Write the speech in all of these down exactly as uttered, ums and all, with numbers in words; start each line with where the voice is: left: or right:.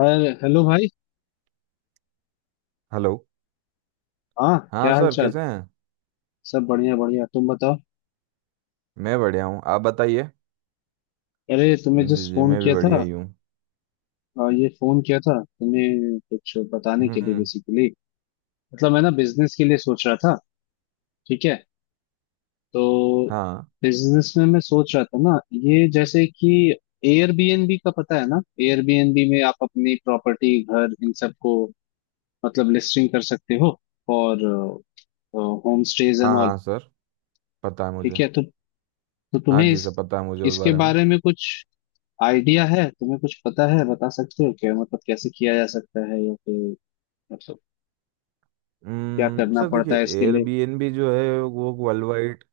left: अरे हेलो भाई।
right: हेलो।
left: हाँ
right: हाँ
left: क्या हाल
right: सर,
left: चाल।
right: कैसे हैं?
left: सब बढ़िया बढ़िया तुम बताओ।
right: मैं बढ़िया हूँ, आप बताइए।
left: अरे तुम्हें
right: जी
left: जस्ट
right: जी,
left: फोन
right: मैं भी
left: किया
right: बढ़िया
left: था।
right: ही हूँ।
left: अ, ये फोन किया था तुम्हें कुछ बताने के लिए
right: हम्म।
left: बेसिकली। मतलब मैं ना बिजनेस के लिए सोच रहा था। ठीक है तो
right: हाँ
left: बिजनेस में मैं सोच रहा था ना। ये जैसे कि एयरबीएनबी का पता है ना। एयरबीएनबी में आप अपनी प्रॉपर्टी घर इन सबको मतलब लिस्टिंग कर सकते हो और होम स्टेज एंड
right: हाँ
left: ऑल।
right: हाँ सर, पता है
left: ठीक
right: मुझे।
left: है तो तो
right: हाँ
left: तुम्हें
right: जी
left: इस
right: सर, पता है मुझे उस
left: इसके
right: बारे में।
left: बारे में कुछ आइडिया है, तुम्हें कुछ पता है, बता सकते हो क्या मतलब कैसे किया जा सकता है या फिर मतलब क्या
right: हम्म
left: करना
right: सर देखिए,
left: पड़ता है इसके लिए।
right: एयरबीएनबी जो है वो वर्ल्ड वाइड।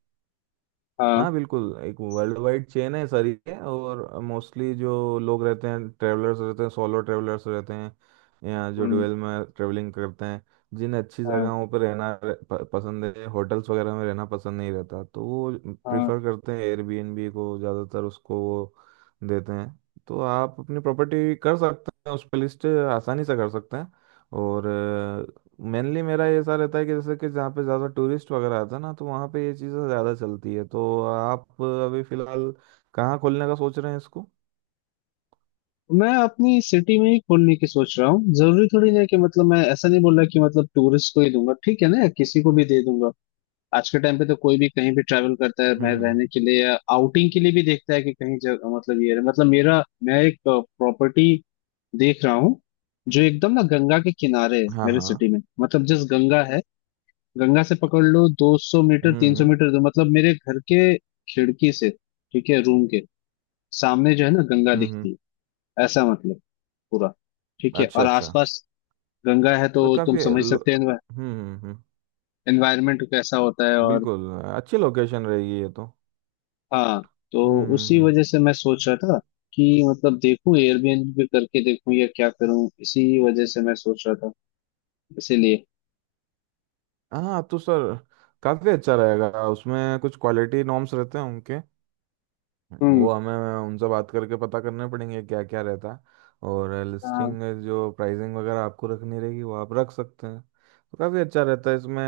left: हाँ।
right: हाँ बिल्कुल, एक वर्ल्ड वाइड चेन है सारी है, और मोस्टली जो लोग रहते हैं, ट्रेवलर्स रहते हैं, सोलो ट्रेवलर्स रहते हैं, या जो
left: हम्म।
right: डुअल में ट्रेवलिंग करते हैं, जिन्हें अच्छी
left: हाँ
right: जगहों पर रहना र- प- पसंद है। होटल्स वगैरह में रहना पसंद नहीं रहता, तो वो
left: हाँ।
right: प्रिफर करते हैं एयरबीएनबी को, ज़्यादातर उसको वो देते हैं। तो आप अपनी प्रॉपर्टी कर सकते हैं, उस पर लिस्ट आसानी से कर सकते हैं। और मेनली मेरा ये ऐसा रहता है कि जैसे कि जहाँ पे ज़्यादा टूरिस्ट वगैरह आता है ना, तो वहाँ पे ये चीज़ें ज़्यादा चलती है। तो आप अभी फ़िलहाल कहाँ खोलने का सोच रहे हैं इसको?
left: मैं अपनी सिटी में ही खोलने की सोच रहा हूँ। जरूरी थोड़ी है कि मतलब मैं ऐसा नहीं बोल रहा कि मतलब टूरिस्ट को ही दूंगा, ठीक है ना, या किसी को भी दे दूंगा। आज के टाइम पे तो कोई भी कहीं भी ट्रैवल करता है
right: हम्म
left: मैं
right: हम्म।
left: रहने के लिए या आउटिंग के लिए भी देखता है कि कहीं जग, मतलब ये मतलब मेरा मैं एक प्रॉपर्टी देख रहा हूँ जो एकदम ना गंगा के किनारे है
right: हाँ
left: मेरे
right: हाँ।
left: सिटी में। मतलब जिस गंगा है, गंगा से पकड़ लो दो सौ मीटर
right: हम्म
left: तीन सौ
right: हम्म
left: मीटर दूर मतलब मेरे घर के खिड़की से, ठीक है, रूम के सामने जो है ना गंगा
right: हम्म
left: दिखती
right: हम्म।
left: है। ऐसा मतलब पूरा ठीक है
right: अच्छा
left: और
right: अच्छा।
left: आसपास गंगा है तो
right: तो
left: तुम
right: काफ़ी
left: समझ
right: लो-
left: सकते हो
right: हम्म हम्म हम्म।
left: एनवायरमेंट कैसा होता है। और
right: बिल्कुल, अच्छी लोकेशन रहेगी ये तो।
left: हाँ, तो
right: हम्म हम्म
left: उसी
right: हम्म।
left: वजह से मैं सोच रहा था कि मतलब देखूं एयरबीएनबी पे करके देखूं या क्या करूं, इसी वजह से मैं सोच रहा था इसीलिए।
right: हाँ तो सर काफ़ी अच्छा रहेगा, उसमें कुछ क्वालिटी नॉर्म्स रहते हैं उनके,
left: हम्म।
right: वो हमें उनसे बात करके पता करने पड़ेंगे क्या क्या रहता है। और
left: हाँ,
right: लिस्टिंग जो प्राइसिंग वगैरह आपको रखनी रहेगी वो आप रख सकते हैं। तो काफ़ी अच्छा रहता है इसमें।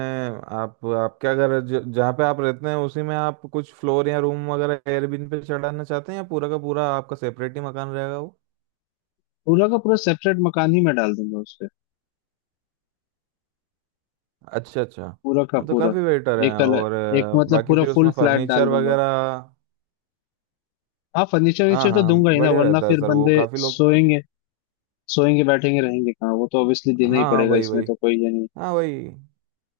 right: आप आपके अगर ज- जहाँ पे आप रहते हैं उसी में आप कुछ फ्लोर या रूम वगैरह एयरबिन पे चढ़ाना चाहते हैं, या पूरा का पूरा आपका सेपरेट ही मकान रहेगा वो?
left: पूरा का पूरा सेपरेट मकान ही मैं डाल दूंगा उस पे।
right: अच्छा अच्छा।
left: पूरा का
right: हाँ तो
left: पूरा
right: काफ़ी बेटर है।
left: एक
right: और
left: अलग, एक
right: अ,
left: मतलब
right: बाकी
left: पूरा
right: फिर
left: फुल
right: उसमें
left: फ्लैट डाल
right: फर्नीचर
left: दूंगा।
right: वगैरह।
left: हाँ फर्नीचर
right: हाँ
left: वर्नीचर तो
right: हाँ,
left: दूंगा ही ना
right: बढ़िया
left: वरना
right: रहता है
left: फिर
right: सर, वो
left: बंदे
right: काफ़ी लोग।
left: सोएंगे सोएंगे बैठेंगे रहेंगे कहाँ। वो तो ऑब्वियसली
right: हाँ
left: देना ही
right: हाँ
left: पड़ेगा।
right: वही
left: इसमें
right: वही।
left: तो कोई ये नहीं,
right: हाँ वही।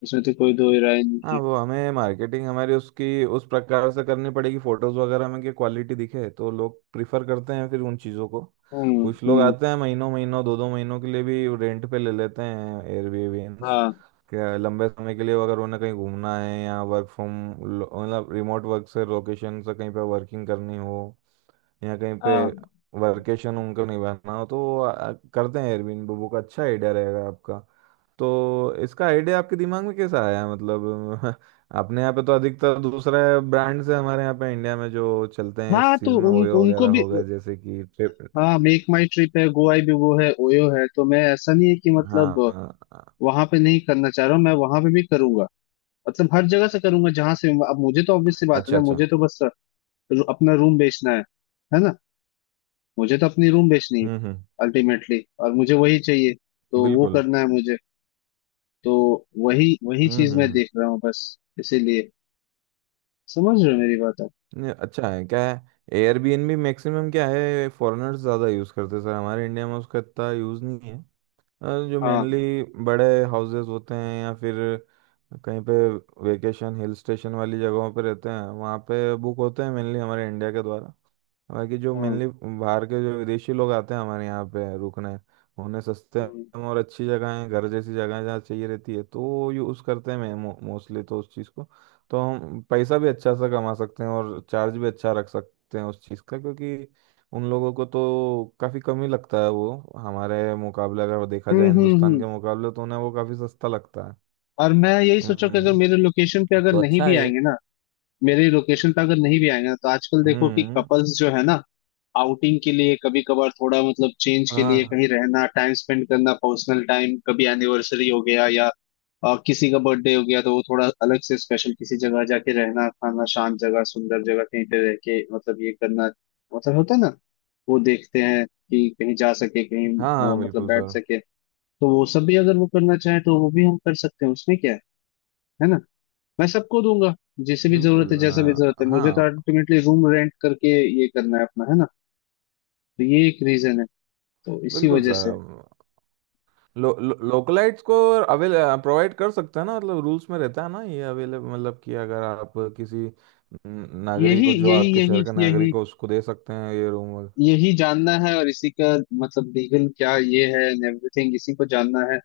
left: इसमें तो कोई दो राय नहीं
right: हाँ,
left: है।
right: वो हमें मार्केटिंग हमारी उसकी उस प्रकार से करनी पड़ेगी, फोटोज वगैरह में कि क्वालिटी दिखे, तो लोग प्रिफर करते हैं फिर उन चीज़ों को।
left: हम्म
right: कुछ लोग
left: हम्म।
right: आते हैं, महीनों महीनों, दो दो महीनों के लिए भी रेंट पे ले लेते हैं एयरबीएनस।
left: हाँ
right: क्या, लंबे समय के लिए अगर उन्हें कहीं घूमना है, या वर्क फ्रॉम मतलब रिमोट वर्क से लोकेशन से कहीं पे वर्किंग करनी हो या कहीं पे
left: हाँ।
right: वर्केशन उनको निभाना हो, तो वो आ- करते हैं एयरबीएनबी बुक। अच्छा आइडिया रहेगा आपका। तो इसका आइडिया आपके दिमाग में कैसा आया मतलब? अपने यहाँ पे तो अधिकतर दूसरा ब्रांड से हमारे यहाँ पे इंडिया में जो चलते हैं
left: हाँ
right: इस
left: तो
right: चीज़ में,
left: उन
right: ओयो
left: उनको
right: वगैरह
left: भी।
right: हो गया, जैसे कि ट्रिप।
left: हाँ मेक माई ट्रिप है, गोवा भी वो है, ओयो है। तो मैं ऐसा नहीं है कि मतलब
right: हाँ हाँ।
left: वहां पे नहीं करना चाह रहा हूँ, मैं वहां पे भी करूंगा। मतलब हर जगह से करूंगा जहां से। अब मुझे तो ऑब्वियस सी बात है
right: अच्छा
left: ना,
right: अच्छा।
left: मुझे तो बस रू- अपना रूम बेचना है है ना। मुझे तो अपनी रूम बेचनी है
right: हम्म हम्म।
left: अल्टीमेटली और मुझे वही चाहिए। तो वो
right: बिल्कुल।
left: करना है मुझे, तो वही वही
right: हम्म
left: चीज मैं
right: हम्म हम्म।
left: देख रहा हूँ बस, इसीलिए। समझ रहे हो मेरी बात आप।
right: नहीं, अच्छा है, क्या है, एयरबीएनबी मैक्सिमम क्या है, फॉरेनर्स ज़्यादा यूज़ करते हैं सर, हमारे इंडिया में उसका इतना यूज़ नहीं है। अ, जो
left: हाँ
right: मेनली बड़े हाउसेस होते हैं, या फिर कहीं पे वेकेशन हिल स्टेशन वाली जगहों पे रहते हैं, वहाँ पे बुक होते हैं मेनली हमारे इंडिया के द्वारा। बाकी जो
left: हाँ
right: मेनली बाहर के जो विदेशी लोग आते हैं हमारे यहाँ पे रुकने, उन्हें सस्ते
left: हाँ।
right: में और अच्छी जगह है, घर जैसी जगह है, जहाँ चाहिए रहती है, तो वो यूज़ करते हैं मोस्टली तो उस चीज़ को। तो हम पैसा भी अच्छा सा कमा सकते हैं और चार्ज भी अच्छा रख सकते हैं उस चीज़ का, क्योंकि उन लोगों को तो काफ़ी कम ही लगता है, वो हमारे मुकाबले अगर देखा
left: हम्म
right: जाए,
left: हम्म
right: हिंदुस्तान
left: हम्म।
right: के मुकाबले तो उन्हें वो काफ़ी सस्ता लगता है।
left: और मैं यही सोचा कि अगर
right: हम्म।
left: मेरे लोकेशन पे अगर
right: तो
left: नहीं
right: अच्छा
left: भी
right: है ये।
left: आएंगे ना, मेरी लोकेशन पे अगर नहीं भी आएंगे ना तो आजकल देखो कि
right: हम्म।
left: कपल्स जो है ना आउटिंग के लिए कभी कभार थोड़ा मतलब चेंज के लिए
right: हाँ
left: कहीं रहना, टाइम स्पेंड करना, पर्सनल टाइम, कभी एनिवर्सरी हो गया या अ, किसी का बर्थडे हो गया तो वो थोड़ा अलग से स्पेशल किसी जगह जाके रहना, खाना, शांत जगह, सुंदर जगह, कहीं पे रह के मतलब ये करना, मतलब होता है ना। वो देखते हैं कि कहीं जा सके कहीं
right: हाँ
left: अ,
right: हाँ,
left: मतलब
right: बिल्कुल
left: बैठ
right: सर।
left: सके। तो वो सब भी अगर वो करना चाहे तो वो भी हम कर सकते हैं, उसमें क्या है है ना। मैं सबको दूंगा जिसे भी जरूरत
right: बिल्कुल
left: है जैसा भी जरूरत
right: अ,
left: है। मुझे तो
right: हाँ।
left: अल्टीमेटली रूम रेंट करके ये करना है अपना, है ना। तो ये एक रीजन है, तो इसी
right: बिल्कुल
left: वजह से।
right: सर। लो, लो, लोकलाइट्स को अवेल, प्रोवाइड कर सकते हैं ना, मतलब रूल्स में रहता है ना ये, अवेलेबल मतलब कि अगर आप किसी न- नागरिक
left: यही
right: को, जो
left: यही
right: आपके
left: यही
right: शहर का
left: यही
right: नागरिक हो, उसको दे सकते हैं ये रूम।
left: यही जानना है और इसी का मतलब लीगल क्या ये है एंड एवरीथिंग इसी को जानना है।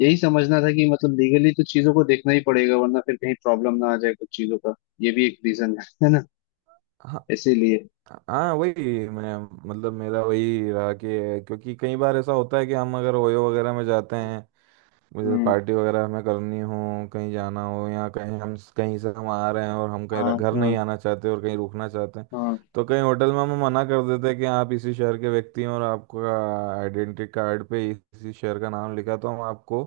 left: यही समझना था कि मतलब लीगली तो चीजों को देखना ही पड़ेगा वरना फिर कहीं प्रॉब्लम ना आ जाए कुछ चीजों का। ये भी एक रीजन है है ना,
right: हाँ
left: इसीलिए।
right: हाँ वही मैं, मतलब मेरा वही रहा कि क्योंकि कई बार ऐसा होता है कि हम अगर ओयो वगैरह में जाते हैं, मुझे
left: हम्म।
right: पार्टी वगैरह हमें करनी हो, कहीं जाना हो, या कहीं हम कहीं से हम आ रहे हैं और हम कहीं
left: हाँ
right: घर
left: हाँ
right: नहीं आना चाहते और कहीं रुकना चाहते हैं,
left: हाँ
right: तो कहीं होटल में हम मना कर देते हैं कि आप इसी शहर के व्यक्ति हैं और आपका आइडेंटिटी कार्ड पे इसी शहर का नाम लिखा है, तो हम आपको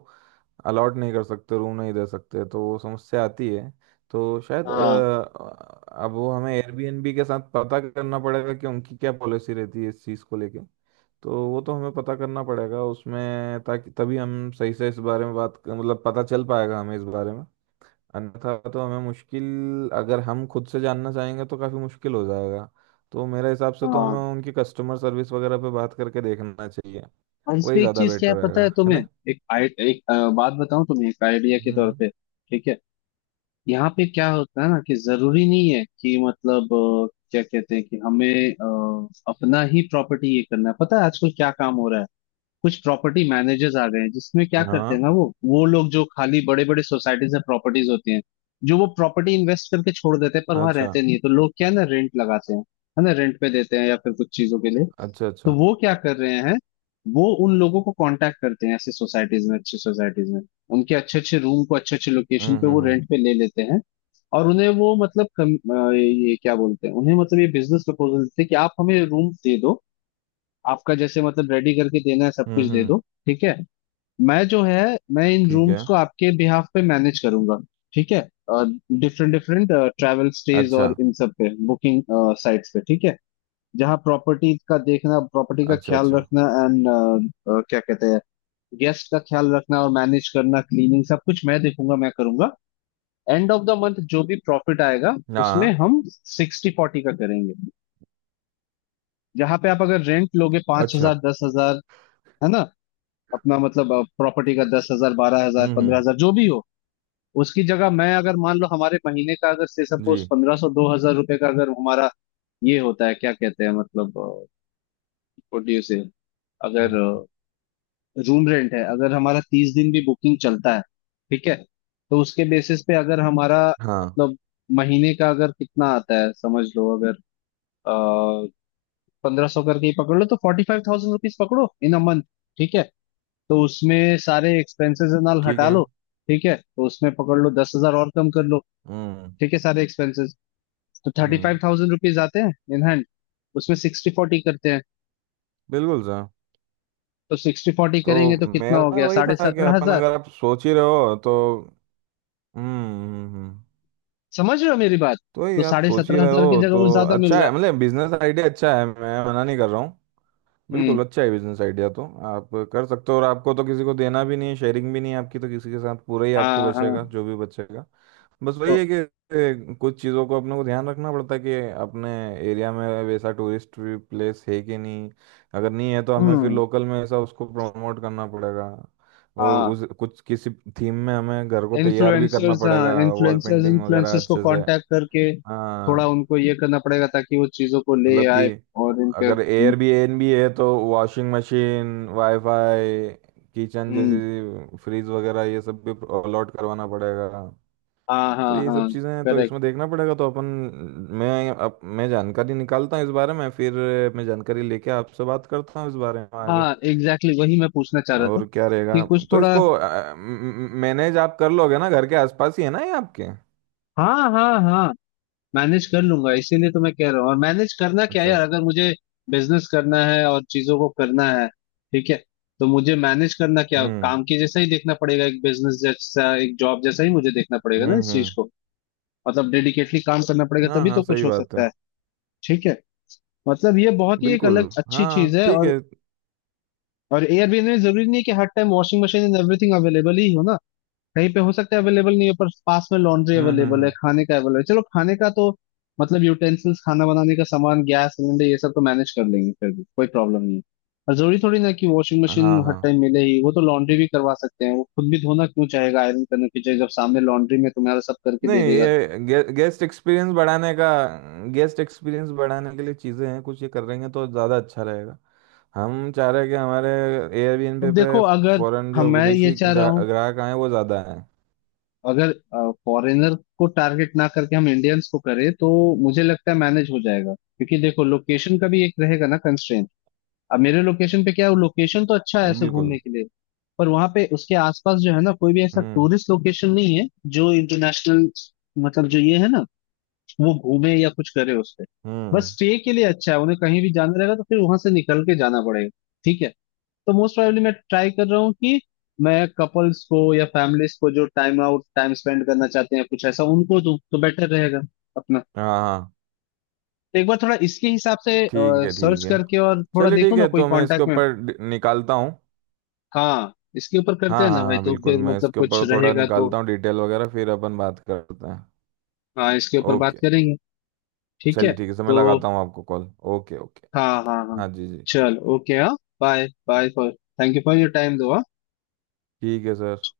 right: अलॉट नहीं कर सकते, रूम नहीं दे सकते, तो वो समस्या आती है। तो शायद
left: हाँ
right: अ, अब वो हमें एयरबीएनबी के साथ पता करना पड़ेगा कि उनकी क्या पॉलिसी रहती है इस चीज़ को लेके। तो वो तो हमें पता करना पड़ेगा उसमें, ताकि तभी हम सही से इस बारे में बात कर- मतलब पता चल पाएगा हमें इस बारे में। अन्यथा तो हमें मुश्किल, अगर हम खुद से जानना चाहेंगे तो काफ़ी मुश्किल हो जाएगा। तो मेरे हिसाब से तो
left: हाँ।
right: हमें उनकी कस्टमर सर्विस वगैरह पे बात करके देखना चाहिए,
left: और इस
right: वही
left: पे एक
right: ज़्यादा
left: चीज क्या
right: बेटर
left: है पता
right: रहेगा
left: है
right: है
left: तुम्हें,
right: ना।
left: एक आई, एक अ, बात बताऊं तुम्हें एक आइडिया के तौर
right: हम्म।
left: पे। ठीक है। यहाँ पे क्या होता है ना कि जरूरी नहीं है कि मतलब अ, क्या कहते हैं कि हमें अ, अपना ही प्रॉपर्टी ये करना है। पता है आजकल क्या काम हो रहा है, कुछ प्रॉपर्टी मैनेजर्स आ गए हैं जिसमें क्या करते हैं
right: हाँ।
left: ना वो वो लोग जो खाली बड़े बड़े सोसाइटीज में प्रॉपर्टीज होती हैं जो वो प्रॉपर्टी इन्वेस्ट करके छोड़ देते हैं पर वहां
right: अच्छा
left: रहते नहीं है तो लोग क्या है ना रेंट लगाते हैं, है ना, रेंट पे देते हैं या फिर कुछ चीजों के लिए।
right: अच्छा अच्छा।
left: तो वो क्या कर रहे हैं, वो उन लोगों को कांटेक्ट करते हैं ऐसे सोसाइटीज में, अच्छी सोसाइटीज में, उनके अच्छे अच्छे रूम को अच्छे अच्छे लोकेशन
right: हम्म
left: पे वो
right: हम्म हम्म
left: रेंट पे ले लेते हैं। और उन्हें वो मतलब कम, अ, ये क्या बोलते हैं उन्हें, मतलब ये बिजनेस प्रपोजल देते हैं कि आप हमें रूम दे दो, आपका जैसे मतलब रेडी करके देना है सब
right: हम्म
left: कुछ दे
right: हम्म।
left: दो। ठीक है, मैं जो है मैं इन
right: ठीक
left: रूम्स
right: है।
left: को आपके बिहाफ पे मैनेज करूंगा। ठीक है, डिफरेंट डिफरेंट ट्रैवल स्टेज
right: अच्छा
left: और इन सब पे बुकिंग साइट्स पे, ठीक है, जहाँ प्रॉपर्टी का देखना, प्रॉपर्टी का
right: अच्छा
left: ख्याल
right: अच्छा।
left: रखना एंड क्या कहते हैं गेस्ट का ख्याल रखना और मैनेज करना, क्लीनिंग, सब कुछ मैं देखूंगा मैं करूंगा। एंड ऑफ द मंथ जो भी प्रॉफिट आएगा उसमें
right: हाँ।
left: हम सिक्सटी फोर्टी का करेंगे। जहाँ पे आप अगर रेंट लोगे पांच
right: अच्छा।
left: हजार दस हजार, है ना, अपना मतलब प्रॉपर्टी का दस हजार बारह हजार
right: हम्म
left: पंद्रह
right: हम्म।
left: हजार जो भी हो, उसकी जगह मैं अगर मान लो हमारे महीने का अगर से
right: जी।
left: सपोज पंद्रह सौ दो हजार रुपये का अगर हमारा ये होता है क्या कहते हैं मतलब प्रोड्यूस, अगर
right: हम्म।
left: रूम रेंट है अगर हमारा, तीस दिन भी बुकिंग चलता है ठीक है तो उसके बेसिस पे अगर हमारा
right: हाँ
left: मतलब महीने का अगर कितना आता है समझ लो अगर पंद्रह सौ करके ही पकड़ लो तो फोर्टी फाइव थाउजेंड रुपीज पकड़ो इन अ मंथ। ठीक है, तो उसमें सारे एक्सपेंसेस नाल
right: ठीक
left: हटा
right: है।
left: लो, ठीक है, तो उसमें पकड़ लो दस हजार और कम कर लो,
right: हम्म
left: ठीक है, सारे एक्सपेंसेस, तो thirty five
right: hmm.
left: Thousand rupees आते हैं इन हैंड। उसमें सिक्सटी फोर्टी करते हैं,
right: बिल्कुल सर।
left: तो सिक्सटी फोर्टी
right: तो
left: करेंगे तो कितना हो
right: मेरा
left: गया
right: वही
left: साढ़े
right: था कि
left: सत्रह
right: अपन,
left: हजार।
right: अगर आप सोच ही रहे हो तो। हम्म हम्म। हम्म। हम्म।
left: समझ रहे हो मेरी बात।
right: तो ये
left: तो
right: आप
left: साढ़े
right: सोच ही
left: सत्रह
right: रहे
left: हजार की
right: हो तो
left: जगह वो ज्यादा मिल
right: अच्छा
left: रहा
right: है, मतलब बिजनेस आइडिया अच्छा है, मैं मना नहीं कर रहा हूँ।
left: है। हम्म
right: बिल्कुल अच्छा है बिजनेस आइडिया, तो आप कर सकते हो, और आपको तो किसी को देना भी नहीं है, शेयरिंग भी नहीं है आपकी तो किसी के साथ, पूरा ही आपको
left: हाँ
right: बचेगा
left: हाँ।
right: जो भी बचेगा। बस
left: तो
right: वही है कि ए, कुछ चीज़ों को अपने को ध्यान रखना पड़ता है कि अपने एरिया में वैसा टूरिस्ट प्लेस है कि नहीं, अगर नहीं है तो हमें फिर
left: हम्म
right: लोकल में ऐसा उसको प्रमोट करना पड़ेगा। और
left: हाँ।
right: उस कुछ किसी थीम में हमें घर को तैयार भी करना
left: इन्फ्लुएंसर्स, हाँ,
right: पड़ेगा, वॉल
left: इन्फ्लुएंसर्स
right: पेंटिंग वगैरह
left: इन्फ्लुएंसर्स को
right: अच्छे से।
left: कांटेक्ट करके
right: हाँ,
left: थोड़ा उनको ये करना पड़ेगा ताकि वो चीजों को ले
right: मतलब कि
left: आए। और इनके।
right: अगर एयरबीएनबी है तो वॉशिंग मशीन, वाईफाई, किचन
left: हम्म
right: जैसी फ्रीज वगैरह ये सब भी अलॉट करवाना पड़ेगा।
left: हाँ हाँ
right: तो ये सब
left: हाँ।
right: चीज़ें हैं, तो
left: करेक्ट।
right: इसमें देखना पड़ेगा, तो अपन, मैं अप, मैं जानकारी निकालता हूँ इस बारे में फिर। मैं जानकारी लेके आपसे बात करता हूँ इस बारे में
left: हाँ
right: आगे।
left: एग्जैक्टली, exactly, वही मैं पूछना चाह रहा था
right: और क्या
left: कि
right: रहेगा?
left: कुछ
right: तो
left: थोड़ा।
right: इसको मैनेज आप कर लोगे ना, घर के आसपास ही है ना ये आपके?
left: हाँ हाँ हाँ मैनेज कर लूंगा, इसीलिए तो मैं कह रहा हूँ। और मैनेज करना क्या
right: अच्छा।
left: यार, अगर मुझे बिजनेस करना है और चीजों को करना है, ठीक है, तो मुझे मैनेज करना क्या,
right: हम्म
left: काम के जैसा ही देखना पड़ेगा, एक बिजनेस जैसा एक जॉब जैसा ही मुझे देखना पड़ेगा ना
right: हम्म
left: इस चीज
right: हम्म।
left: को। मतलब डेडिकेटली काम करना पड़ेगा
right: हाँ
left: तभी
right: हाँ
left: तो कुछ
right: सही
left: हो
right: बात
left: सकता
right: है।
left: है। ठीक है, मतलब ये बहुत ही एक
right: बिल्कुल।
left: अलग अच्छी
right: हाँ
left: चीज है।
right: ठीक
left: और
right: है।
left: और एयरबीएनबी जरूरी नहीं है कि हर time washing machine and everything available ही हो ना। कहीं पे हो सकता है अवेलेबल नहीं है पर पास में लॉन्ड्री
right: हम्म हम्म
left: अवेलेबल है,
right: हम्म।
left: खाने का अवेलेबल है, चलो खाने का तो मतलब यूटेंसिल्स, खाना बनाने का सामान, गैस सिलेंडर ये सब तो मैनेज कर लेंगे, फिर भी कोई प्रॉब्लम नहीं है। और जरूरी थोड़ी ना कि वॉशिंग मशीन
right: हाँ
left: हर
right: हाँ।
left: टाइम मिले ही वो, तो लॉन्ड्री भी करवा सकते हैं। वो खुद भी धोना क्यों चाहेगा आयरन करने की जगह जब सामने लॉन्ड्री में तुम्हारा सब करके
right: नहीं,
left: दे देगा तो।
right: ये गे, गेस्ट एक्सपीरियंस बढ़ाने का, गेस्ट एक्सपीरियंस बढ़ाने के लिए चीज़ें हैं, कुछ ये कर रहेंगे तो ज़्यादा अच्छा रहेगा। हम चाह रहे हैं कि हमारे एयरबीएनबी
left: अब देखो
right: पे
left: अगर
right: फॉरेन
left: हम
right: जो
left: मैं ये
right: विदेशी
left: चाह रहा
right: ग्रा,
left: हूँ,
right: ग्राहक आए वो ज़्यादा हैं।
left: अगर फॉरेनर को टारगेट ना करके हम इंडियंस को करें तो मुझे लगता है मैनेज हो जाएगा क्योंकि देखो लोकेशन का भी एक रहेगा ना कंस्ट्रेंट। अब मेरे लोकेशन पे क्या है, लोकेशन तो अच्छा है ऐसे
right: बिल्कुल।
left: घूमने के लिए पर वहां पे उसके आसपास जो है ना कोई भी ऐसा
right: हम्म
left: टूरिस्ट लोकेशन नहीं है जो इंटरनेशनल मतलब जो ये है ना वो घूमे या कुछ करे उस पे। बस
right: हम्म।
left: स्टे के लिए अच्छा है, उन्हें कहीं भी जाना रहेगा तो फिर वहां से निकल के जाना पड़ेगा। ठीक है, तो मोस्ट प्रोबेबली मैं ट्राई कर रहा हूँ कि मैं कपल्स को या फैमिलीज को जो टाइम आउट टाइम स्पेंड करना चाहते हैं कुछ ऐसा उनको दूं तो बेटर रहेगा अपना।
right: हाँ हाँ,
left: तो एक बार थोड़ा इसके हिसाब से
right: ठीक है ठीक
left: सर्च
right: है।
left: करके और थोड़ा
right: चलिए
left: देखो
right: ठीक
left: ना,
right: है,
left: कोई
right: तो मैं इसके
left: कांटेक्ट में।
right: ऊपर डि- निकालता हूँ।
left: हाँ इसके ऊपर
right: हाँ
left: करते हैं
right: हाँ
left: ना भाई,
right: हाँ
left: तो
right: बिल्कुल,
left: फिर
right: मैं
left: मतलब
right: इसके
left: कुछ
right: ऊपर थोड़ा
left: रहेगा तो।
right: निकालता हूँ डिटेल वगैरह, फिर अपन बात करते हैं।
left: हाँ इसके ऊपर बात
right: ओके।
left: करेंगे। ठीक है।
right: चलिए ठीक है, समय
left: तो
right: लगाता हूँ आपको कॉल। Okay okay.
left: हाँ हाँ हाँ,
right: हाँ जी जी।
left: चल ओके, हाँ bye bye for, thank you for your time दो हाँ।
right: ठीक है सर।